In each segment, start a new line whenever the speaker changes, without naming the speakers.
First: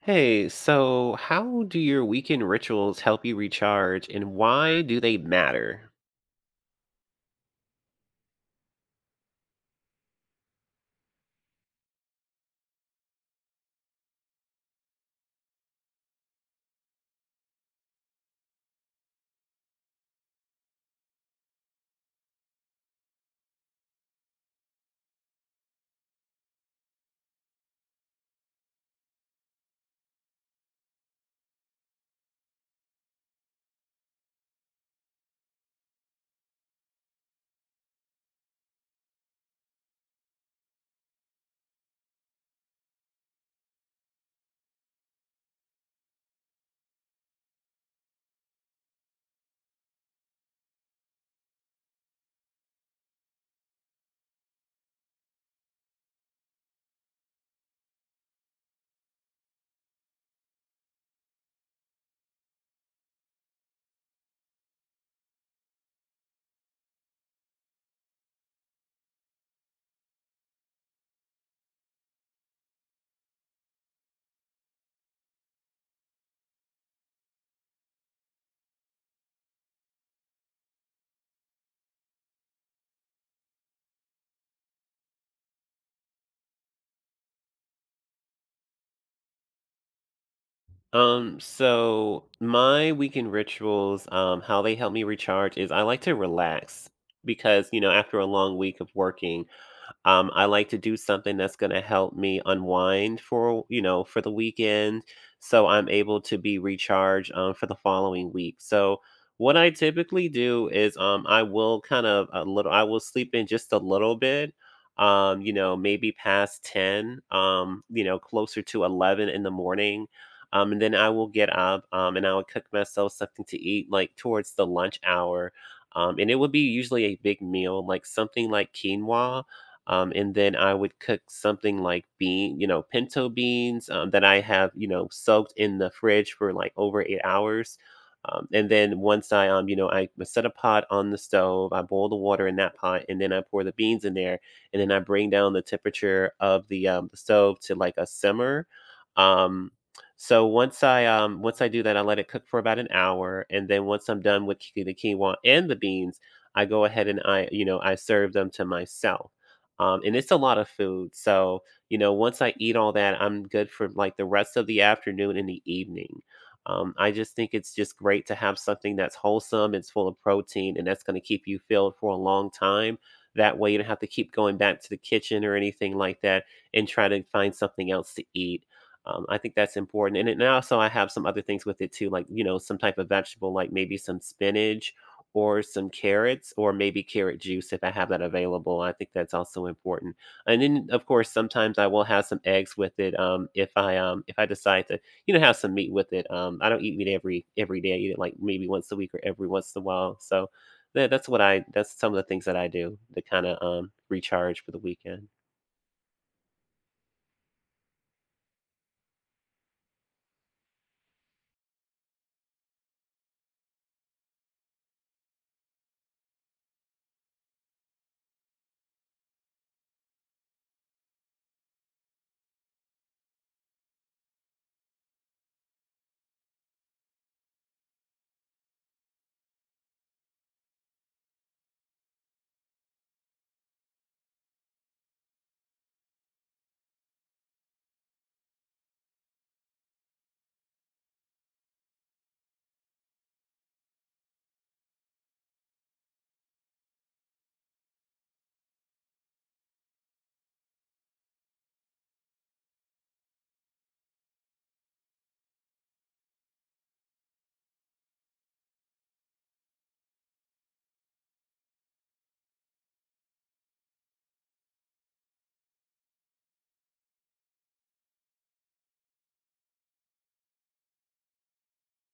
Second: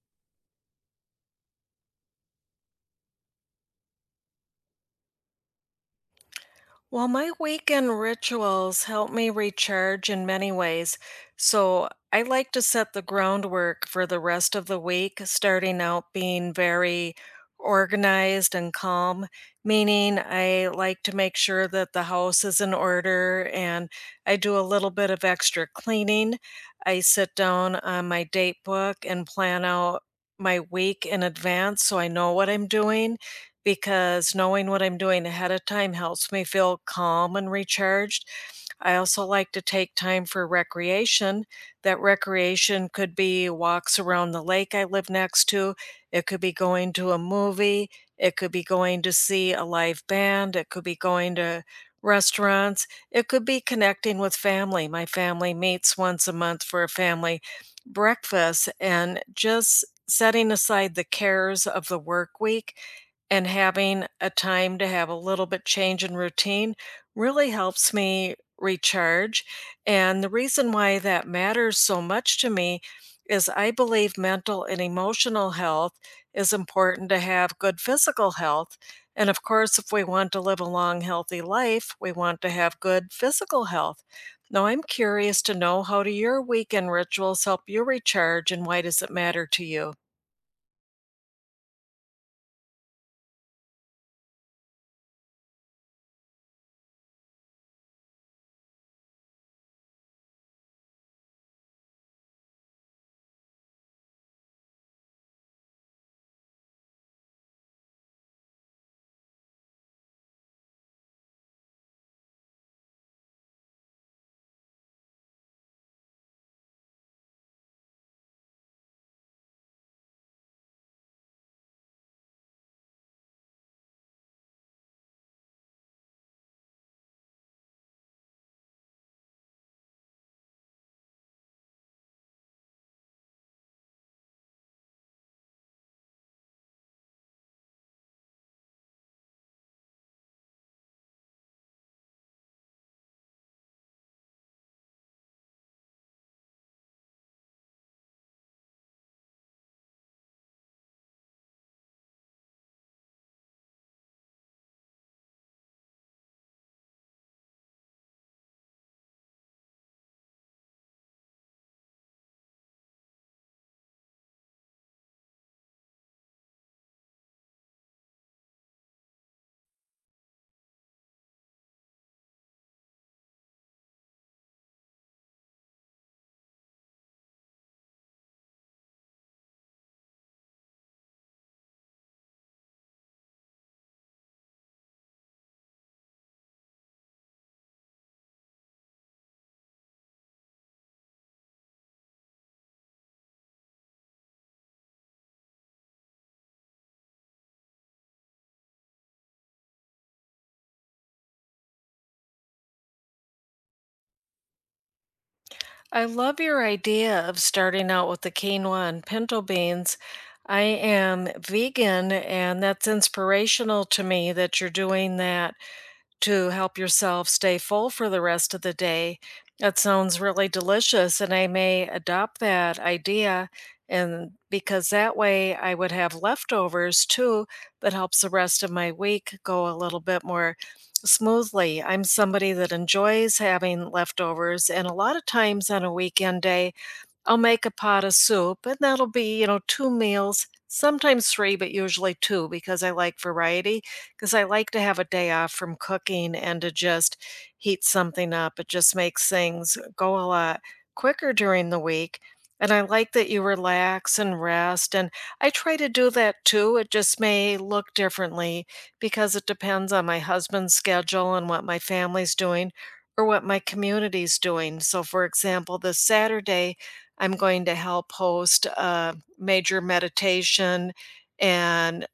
Hey, so how do your weekend rituals help you recharge and why do they matter?
Well, my weekend rituals help me recharge in many ways. So I like to set the groundwork for the rest of the week, starting out being very organized and calm, meaning I like to make sure that the house is in order and I do a little bit of extra cleaning. I sit down on my date book and plan out my week in advance so I know what I'm doing because knowing what I'm doing ahead of time helps me feel calm and recharged. I also like to take time for recreation. That recreation could be walks around the lake I live next to, it could be going to a movie, it could be going to see a live band, it could be going to restaurants, it could be connecting with family. My family meets once a month for a family breakfast, and just setting aside the cares of the work week and having a time to have a little bit change in routine really helps me recharge. And the reason why that matters so much to me is I believe mental and emotional health is important to have good physical health. And of course, if we want to live a long, healthy life, we want to have good physical health. Now, I'm curious to know, how do your weekend rituals help you recharge and why does it matter to you?
So my weekend rituals, how they help me recharge is I like to relax because, you know, after a long week of working, I like to do something that's gonna help me unwind for, you know, for the weekend, so I'm able to be recharged, for the following week. So what I typically do is, I will sleep in just a little bit, you know, maybe past 10, you know, closer to 11 in the morning. And then I will get up, and I will cook myself something to eat like towards the lunch hour. And it would be usually a big meal, like something like quinoa, and then I would cook something like you know, pinto beans, that I have, you know, soaked in the fridge for like over 8 hours. And then you know, I set a pot on the stove, I boil the water in that pot, and then I pour the beans in there, and then I bring down the temperature of the stove to like a simmer. Um, once I do that, I let it cook for about an hour, and then once I'm done with the quinoa and the beans, I go ahead and I you know I serve them to myself. And it's a lot of food. So, you know, once I eat all that, I'm good for like the rest of the afternoon and the evening. I just think it's just great to have something that's wholesome, it's full of protein, and that's going to keep you filled for a long time. That way, you don't have to keep going back to the kitchen or anything like that and try to find something else to eat. I think that's important. And also, I have some other things with it too, like, you know, some type of vegetable, like maybe some spinach or some carrots or maybe carrot juice if I have that available. I think that's also important. And then of course sometimes I will have some eggs with it, if I decide to, you know, have some meat with it. I don't eat meat every day. I eat it like maybe once a week or every once in a while. So that's what I that's some of the things that I do to kind of recharge for the weekend.
I love your idea of starting out with the quinoa and pinto beans. I am vegan, and that's inspirational to me that you're doing that to help yourself stay full for the rest of the day. That sounds really delicious, and I may adopt that idea. And because that way I would have leftovers too, that helps the rest of my week go a little bit more smoothly. I'm somebody that enjoys having leftovers, and a lot of times on a weekend day, I'll make a pot of soup, and that'll be, 2 meals, sometimes 3, but usually 2 because I like variety. Because I like to have a day off from cooking and to just heat something up. It just makes things go a lot quicker during the week, and I like that you relax and rest, and I try to do that too. It just may look differently because it depends on my husband's schedule and what my family's doing or what my community's doing. So, for example, this Saturday, I'm going to help host a major meditation and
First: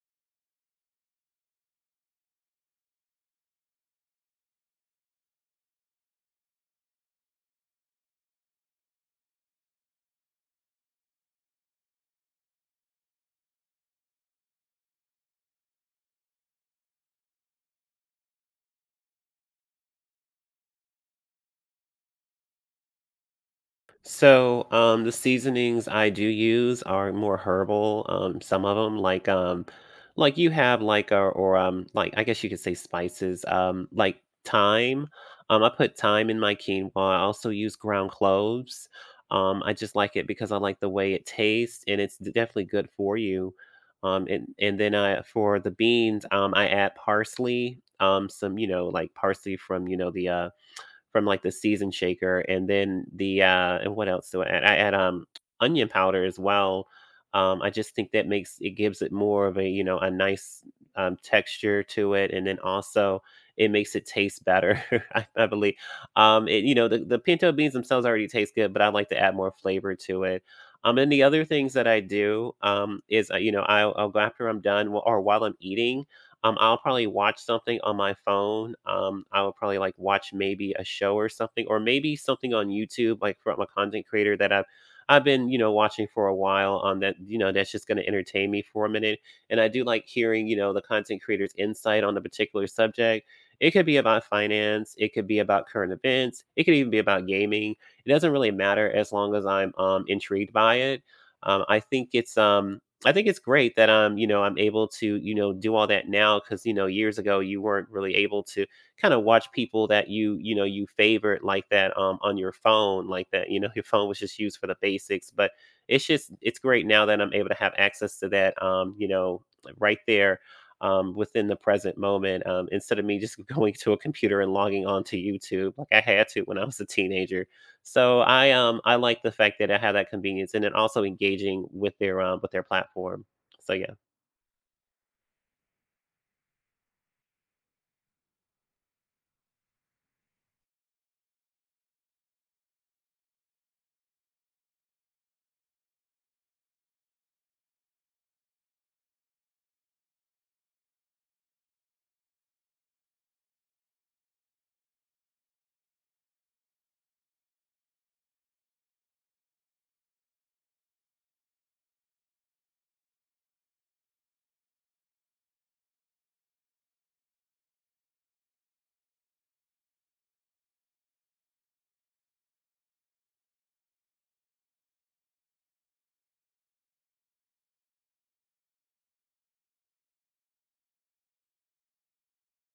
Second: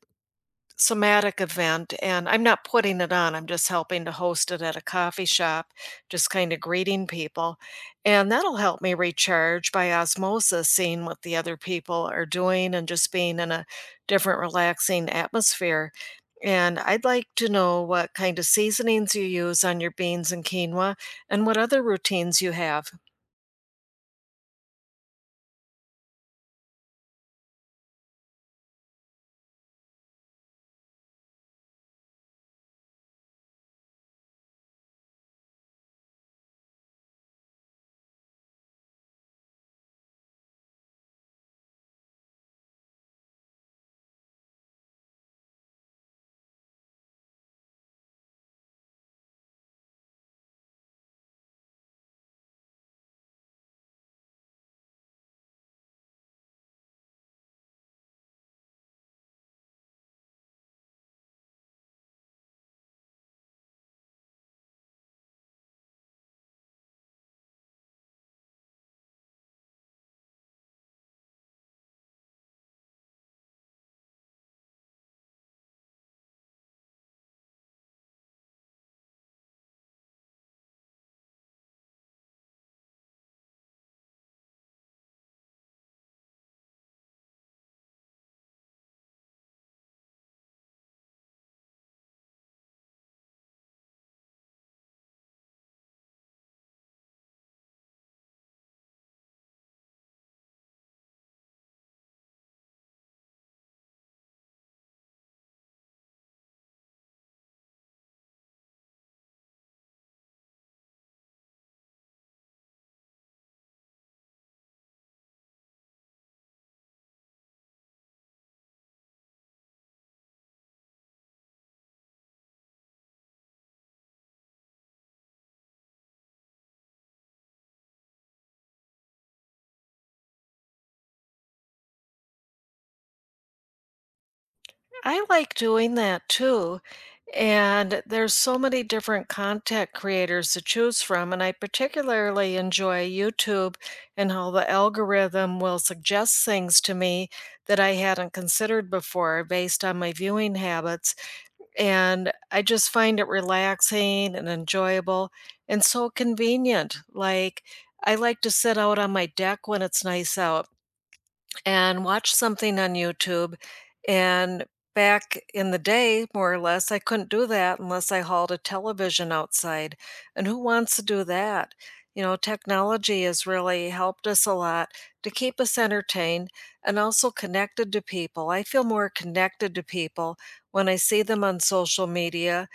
somatic event. And I'm not putting it on, I'm just helping to host it at a coffee shop, just kind of greeting people. And that'll help me recharge by osmosis, seeing what the other people are doing and just being in a different, relaxing atmosphere. And I'd like to know what kind of seasonings you use on your beans and quinoa and what other routines you have.
So, the seasonings I do use are more herbal. Some of them, like you have like or like I guess you could say spices. Like thyme. I put thyme in my quinoa. I also use ground cloves. I just like it because I like the way it tastes, and it's definitely good for you. And then I For the beans, I add parsley. Some, you know, like parsley from, you know, the from like the season shaker, and then and what else do I add? I add, onion powder as well. I just think that makes it gives it more of a, you know, a nice, texture to it, and then also it makes it taste better, I believe. It You know, the pinto beans themselves already taste good, but I like to add more flavor to it. And the other things that I do, you know, I'll go after I'm done, wh or while I'm eating, I'll probably watch something on my phone. I will probably like watch maybe a show or something, or maybe something on YouTube, like from a content creator that I've been, you know, watching for a while. On that You know, that's just going to entertain me for a minute. And I do like hearing, you know, the content creator's insight on the particular subject. It could be about finance. It could be about current events. It could even be about gaming. It doesn't really matter as long as I'm, intrigued by it. Um, I think it's um, I think it's great that, you know, I'm able to, you know, do all that now because, you know, years ago you weren't really able to kind of watch people that you know, you favored like that, on your phone, like that, you know, your phone was just used for the basics. But it's great now that I'm able to have access to that, you know, right there, within the present moment. Instead of me just going to a computer and logging on to YouTube like I had to when I was a teenager. So I like the fact that I have that convenience and then also engaging with their platform. So yeah.
I like doing that too. And there's so many different content creators to choose from. And I particularly enjoy YouTube and how the algorithm will suggest things to me that I hadn't considered before based on my viewing habits. And I just find it relaxing and enjoyable and so convenient. Like, I like to sit out on my deck when it's nice out and watch something on YouTube. And back in the day, more or less, I couldn't do that unless I hauled a television outside. And who wants to do that? You know, technology has really helped us a lot to keep us entertained and also connected to people. I feel more connected to people when I see them on social media,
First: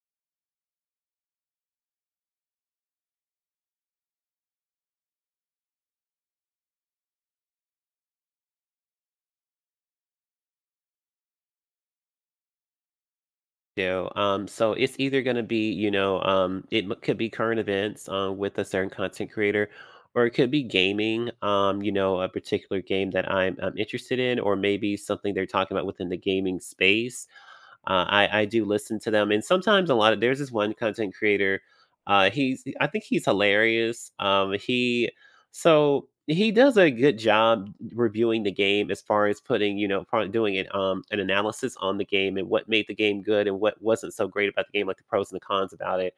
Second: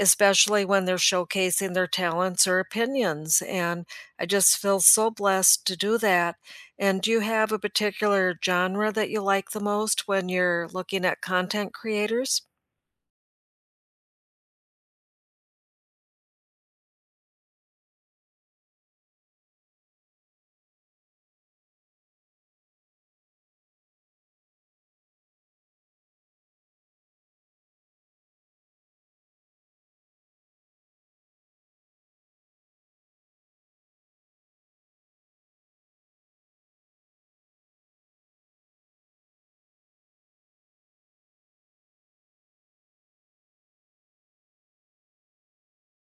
especially when they're showcasing their talents or opinions. And I just feel so blessed to do that. And do you have a particular genre that you like the most when you're looking at content creators?
Do. So it's either going to be, you know, could be current events, with a certain content creator, or it could be gaming, you know, a particular game that I'm interested in, or maybe something they're talking about within the gaming space. I do listen to them, and sometimes a lot of there's this one content creator. He's I think he's hilarious. He does a good job reviewing the game as far as, putting, you know, probably doing it an analysis on the game and what made the game good and what wasn't so great about the game, like the pros and the cons about it.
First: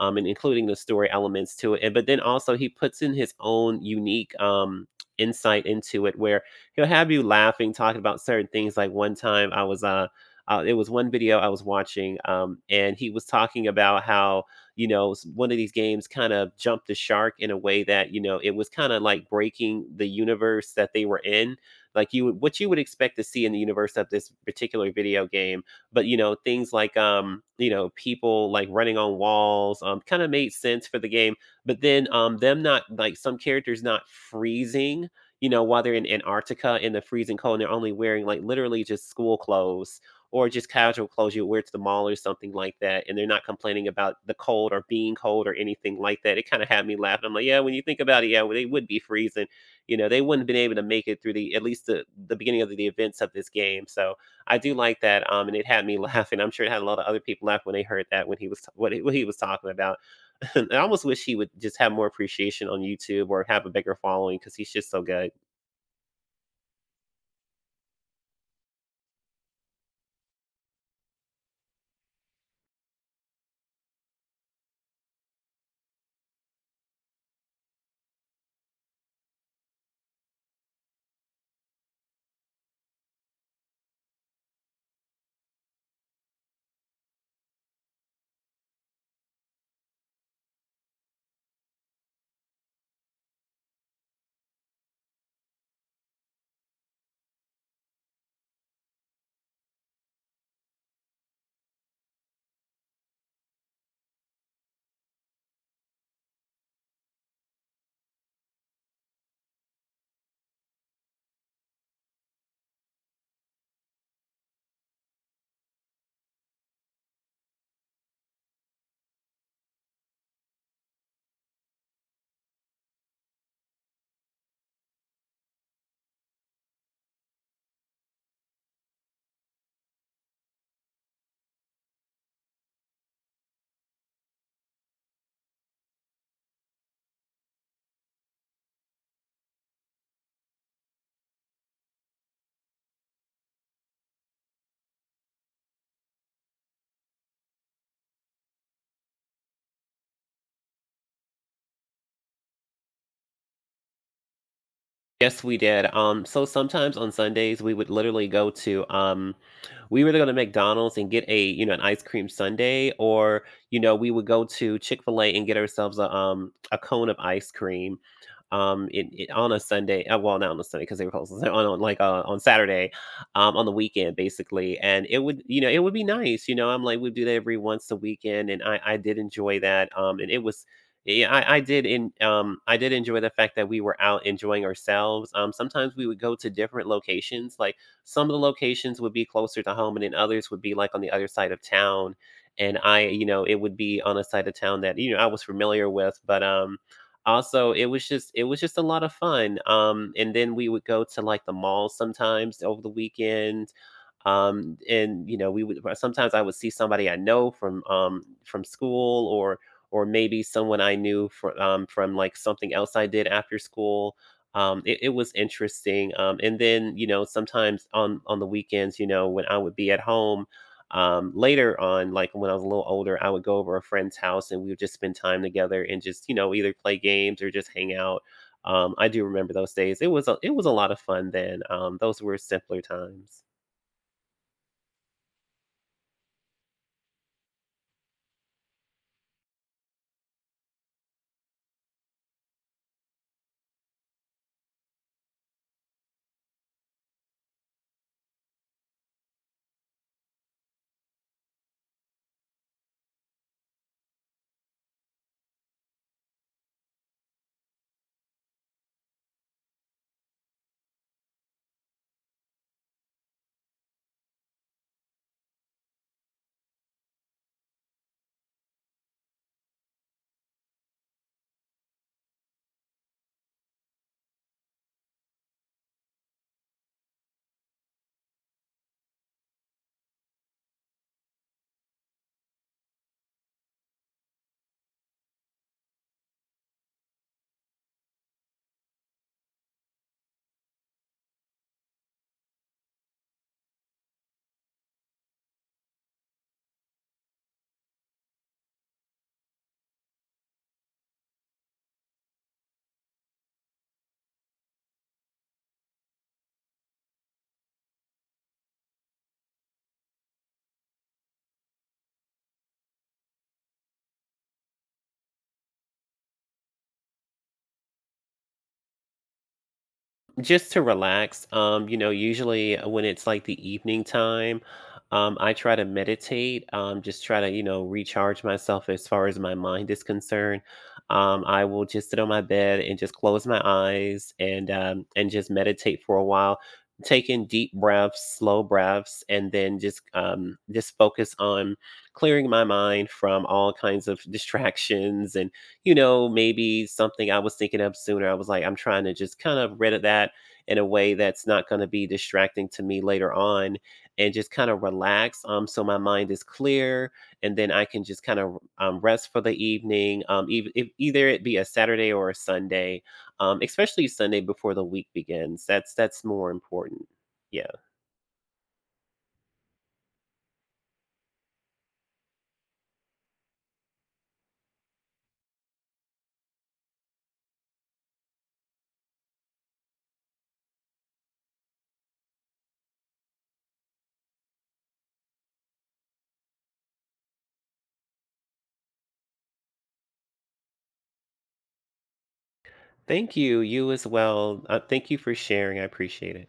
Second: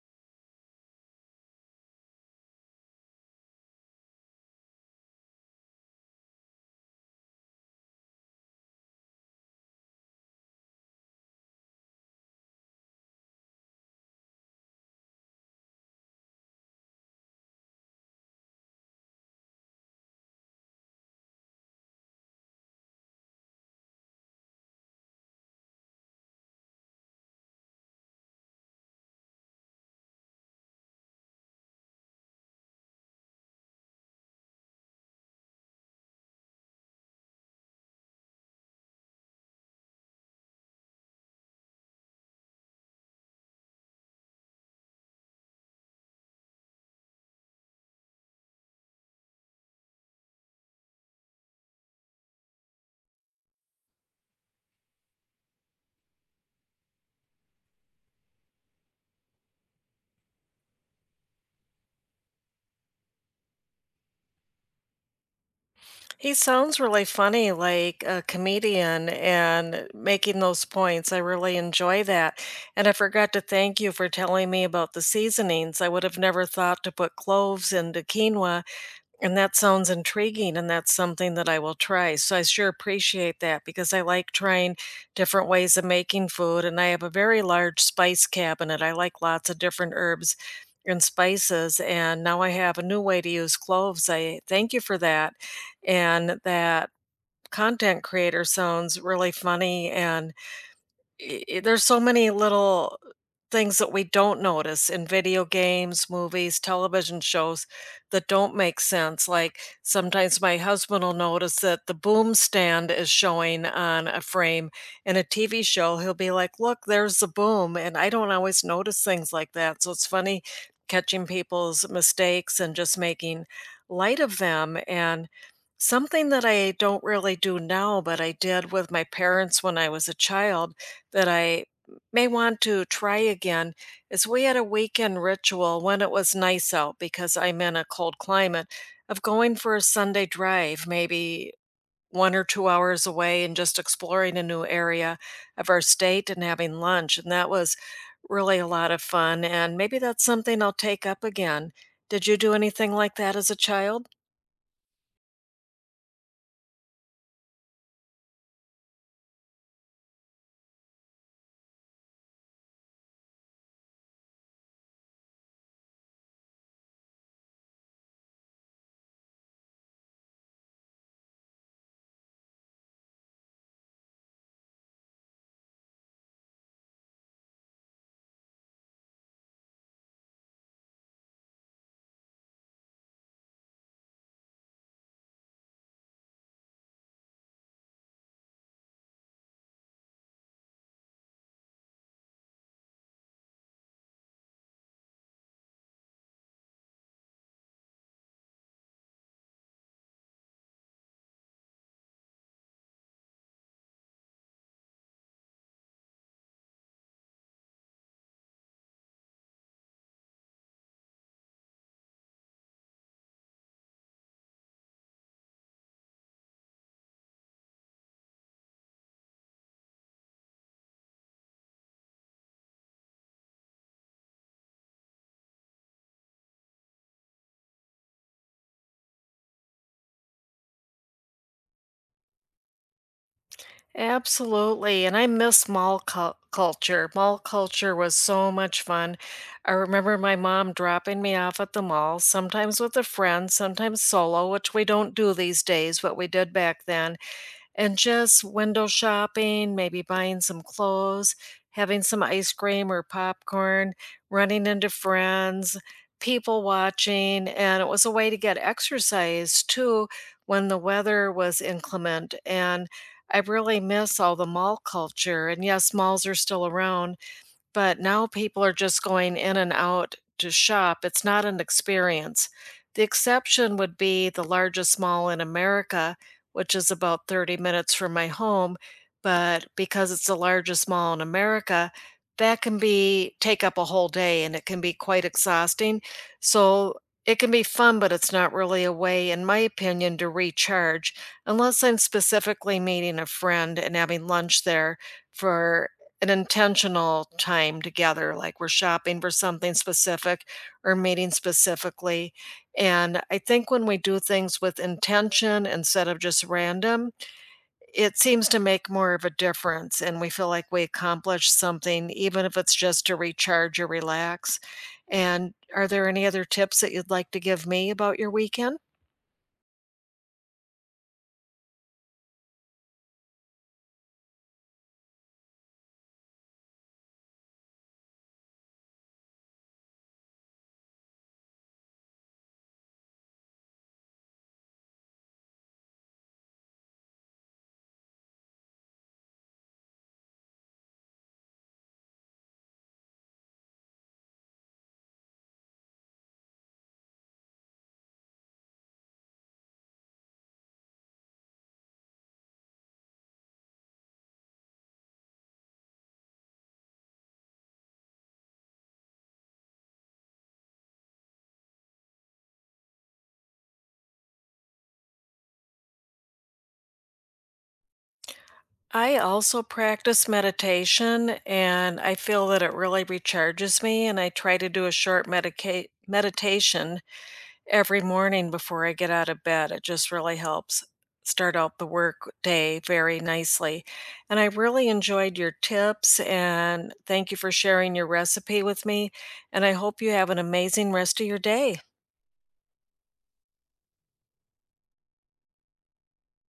And including the story elements to it, and but then also he puts in his own unique, insight into it, where he'll have you laughing, talking about certain things. Like one time, I was it was one video I was watching, and he was talking about how, you know, one of these games kind of jumped the shark in a way that, you know, it was kind of like breaking the universe that they were in. Like you, would what you would expect to see in the universe of this particular video game, but you know things like, you know, people like running on walls, kind of made sense for the game. But then, them not like, some characters not freezing, you know, while they're in Antarctica in the freezing cold and they're only wearing like literally just school clothes or just casual clothes you wear to the mall or something like that. And they're not complaining about the cold or being cold or anything like that. It kind of had me laughing. I'm like, yeah, when you think about it, yeah, well, they would be freezing. You know, they wouldn't have been able to make it through the at least the beginning of the events of this game. So I do like that. And it had me laughing. I'm sure it had a lot of other people laugh when they heard that, when he was what he was talking about. I almost wish he would just have more appreciation on YouTube or have a bigger following because he's just so good.
He sounds really funny, like a comedian, and making those points. I really enjoy that. And I forgot to thank you for telling me about the seasonings. I would have never thought to put cloves into quinoa. And that sounds intriguing, and that's something that I will try. So I sure appreciate that because I like trying different ways of making food, and I have a very large spice cabinet. I like lots of different herbs and spices, and now I have a new way to use cloves. I thank you for that. And that content creator sounds really funny, and there's so many little things that we don't notice in video games, movies, television shows that don't make sense. Like sometimes my husband will notice that the boom stand is showing on a frame in a TV show. He'll be like, "Look, there's the boom." And I don't always notice things like that. So it's funny catching people's mistakes and just making light of them. And something that I don't really do now, but I did with my parents when I was a child, that I may want to try again, is we had a weekend ritual when it was nice out because I'm in a cold climate, of going for a Sunday drive, maybe 1 or 2 hours away, and just exploring a new area of our state and having lunch. And that was really a lot of fun. And maybe that's something I'll take up again. Did you do anything like that as a child?
Yes, we did. So sometimes on Sundays we would literally go to we were gonna McDonald's and get a, you know, an ice cream sundae, or, you know, we would go to Chick-fil-A and get ourselves a, a cone of ice cream, on a Sunday. Well, not on a Sunday because they were closed on like, on Saturday, on the weekend basically. And it would, you know, it would be nice, you know. I'm like, we do that every once a weekend and I did enjoy that. And it was yeah, I did enjoy the fact that we were out enjoying ourselves. Sometimes we would go to different locations, like, some of the locations would be closer to home, and then others would be, like, on the other side of town, and I you know, it would be on a side of town that, you know, I was familiar with, but, also, it was just a lot of fun. And then we would go to, like, the mall sometimes over the weekend, and you know, we would sometimes I would see somebody I know from, from school, or maybe someone I knew from, from like something else I did after school. It was interesting. And then, you know, sometimes on the weekends, you know, when I would be at home. Later on, like when I was a little older, I would go over a friend's house and we would just spend time together and just, you know, either play games or just hang out. I do remember those days. It was a lot of fun then. Those were simpler times.
Absolutely, and I miss mall cul culture. Mall culture was so much fun. I remember my mom dropping me off at the mall, sometimes with a friend, sometimes solo, which we don't do these days, but we did back then, and just window shopping, maybe buying some clothes, having some ice cream or popcorn, running into friends, people watching. And it was a way to get exercise too when the weather was inclement. And I really miss all the mall culture. And yes, malls are still around, but now people are just going in and out to shop. It's not an experience. The exception would be the largest mall in America, which is about 30 minutes from my home. But because it's the largest mall in America, that can be take up a whole day and it can be quite exhausting. So it can be fun, but it's not really a way, in my opinion, to recharge unless I'm specifically meeting a friend and having lunch there for an intentional time together, like we're shopping for something specific or meeting specifically. And I think when we do things with intention instead of just random, it seems to make more of a difference. And we feel like we accomplish something, even if it's just to recharge or relax. And are there any other tips that you'd like to give me about your weekend?
Just to relax. You know, usually when it's like the evening time, I try to meditate, just try to, you know, recharge myself as far as my mind is concerned. I will just sit on my bed and just close my eyes and just meditate for a while, take in deep breaths, slow breaths, and then just focus on clearing my mind from all kinds of distractions. And you know, maybe something I was thinking of sooner. I was like, I'm trying to just kind of rid of that in a way that's not going to be distracting to me later on, and just kind of relax, so my mind is clear, and then I can just kind of, rest for the evening, if either it be a Saturday or a Sunday, especially Sunday before the week begins. That's more important. Yeah.
I also practice meditation and I feel that it really recharges me, and I try to do a short meditation every morning before I get out of bed. It just really helps start out the work day very nicely. And I really enjoyed your tips, and thank you for sharing your recipe with me, and I hope you have an amazing rest of your day.
Thank you, you as well. Thank you for sharing, I appreciate it.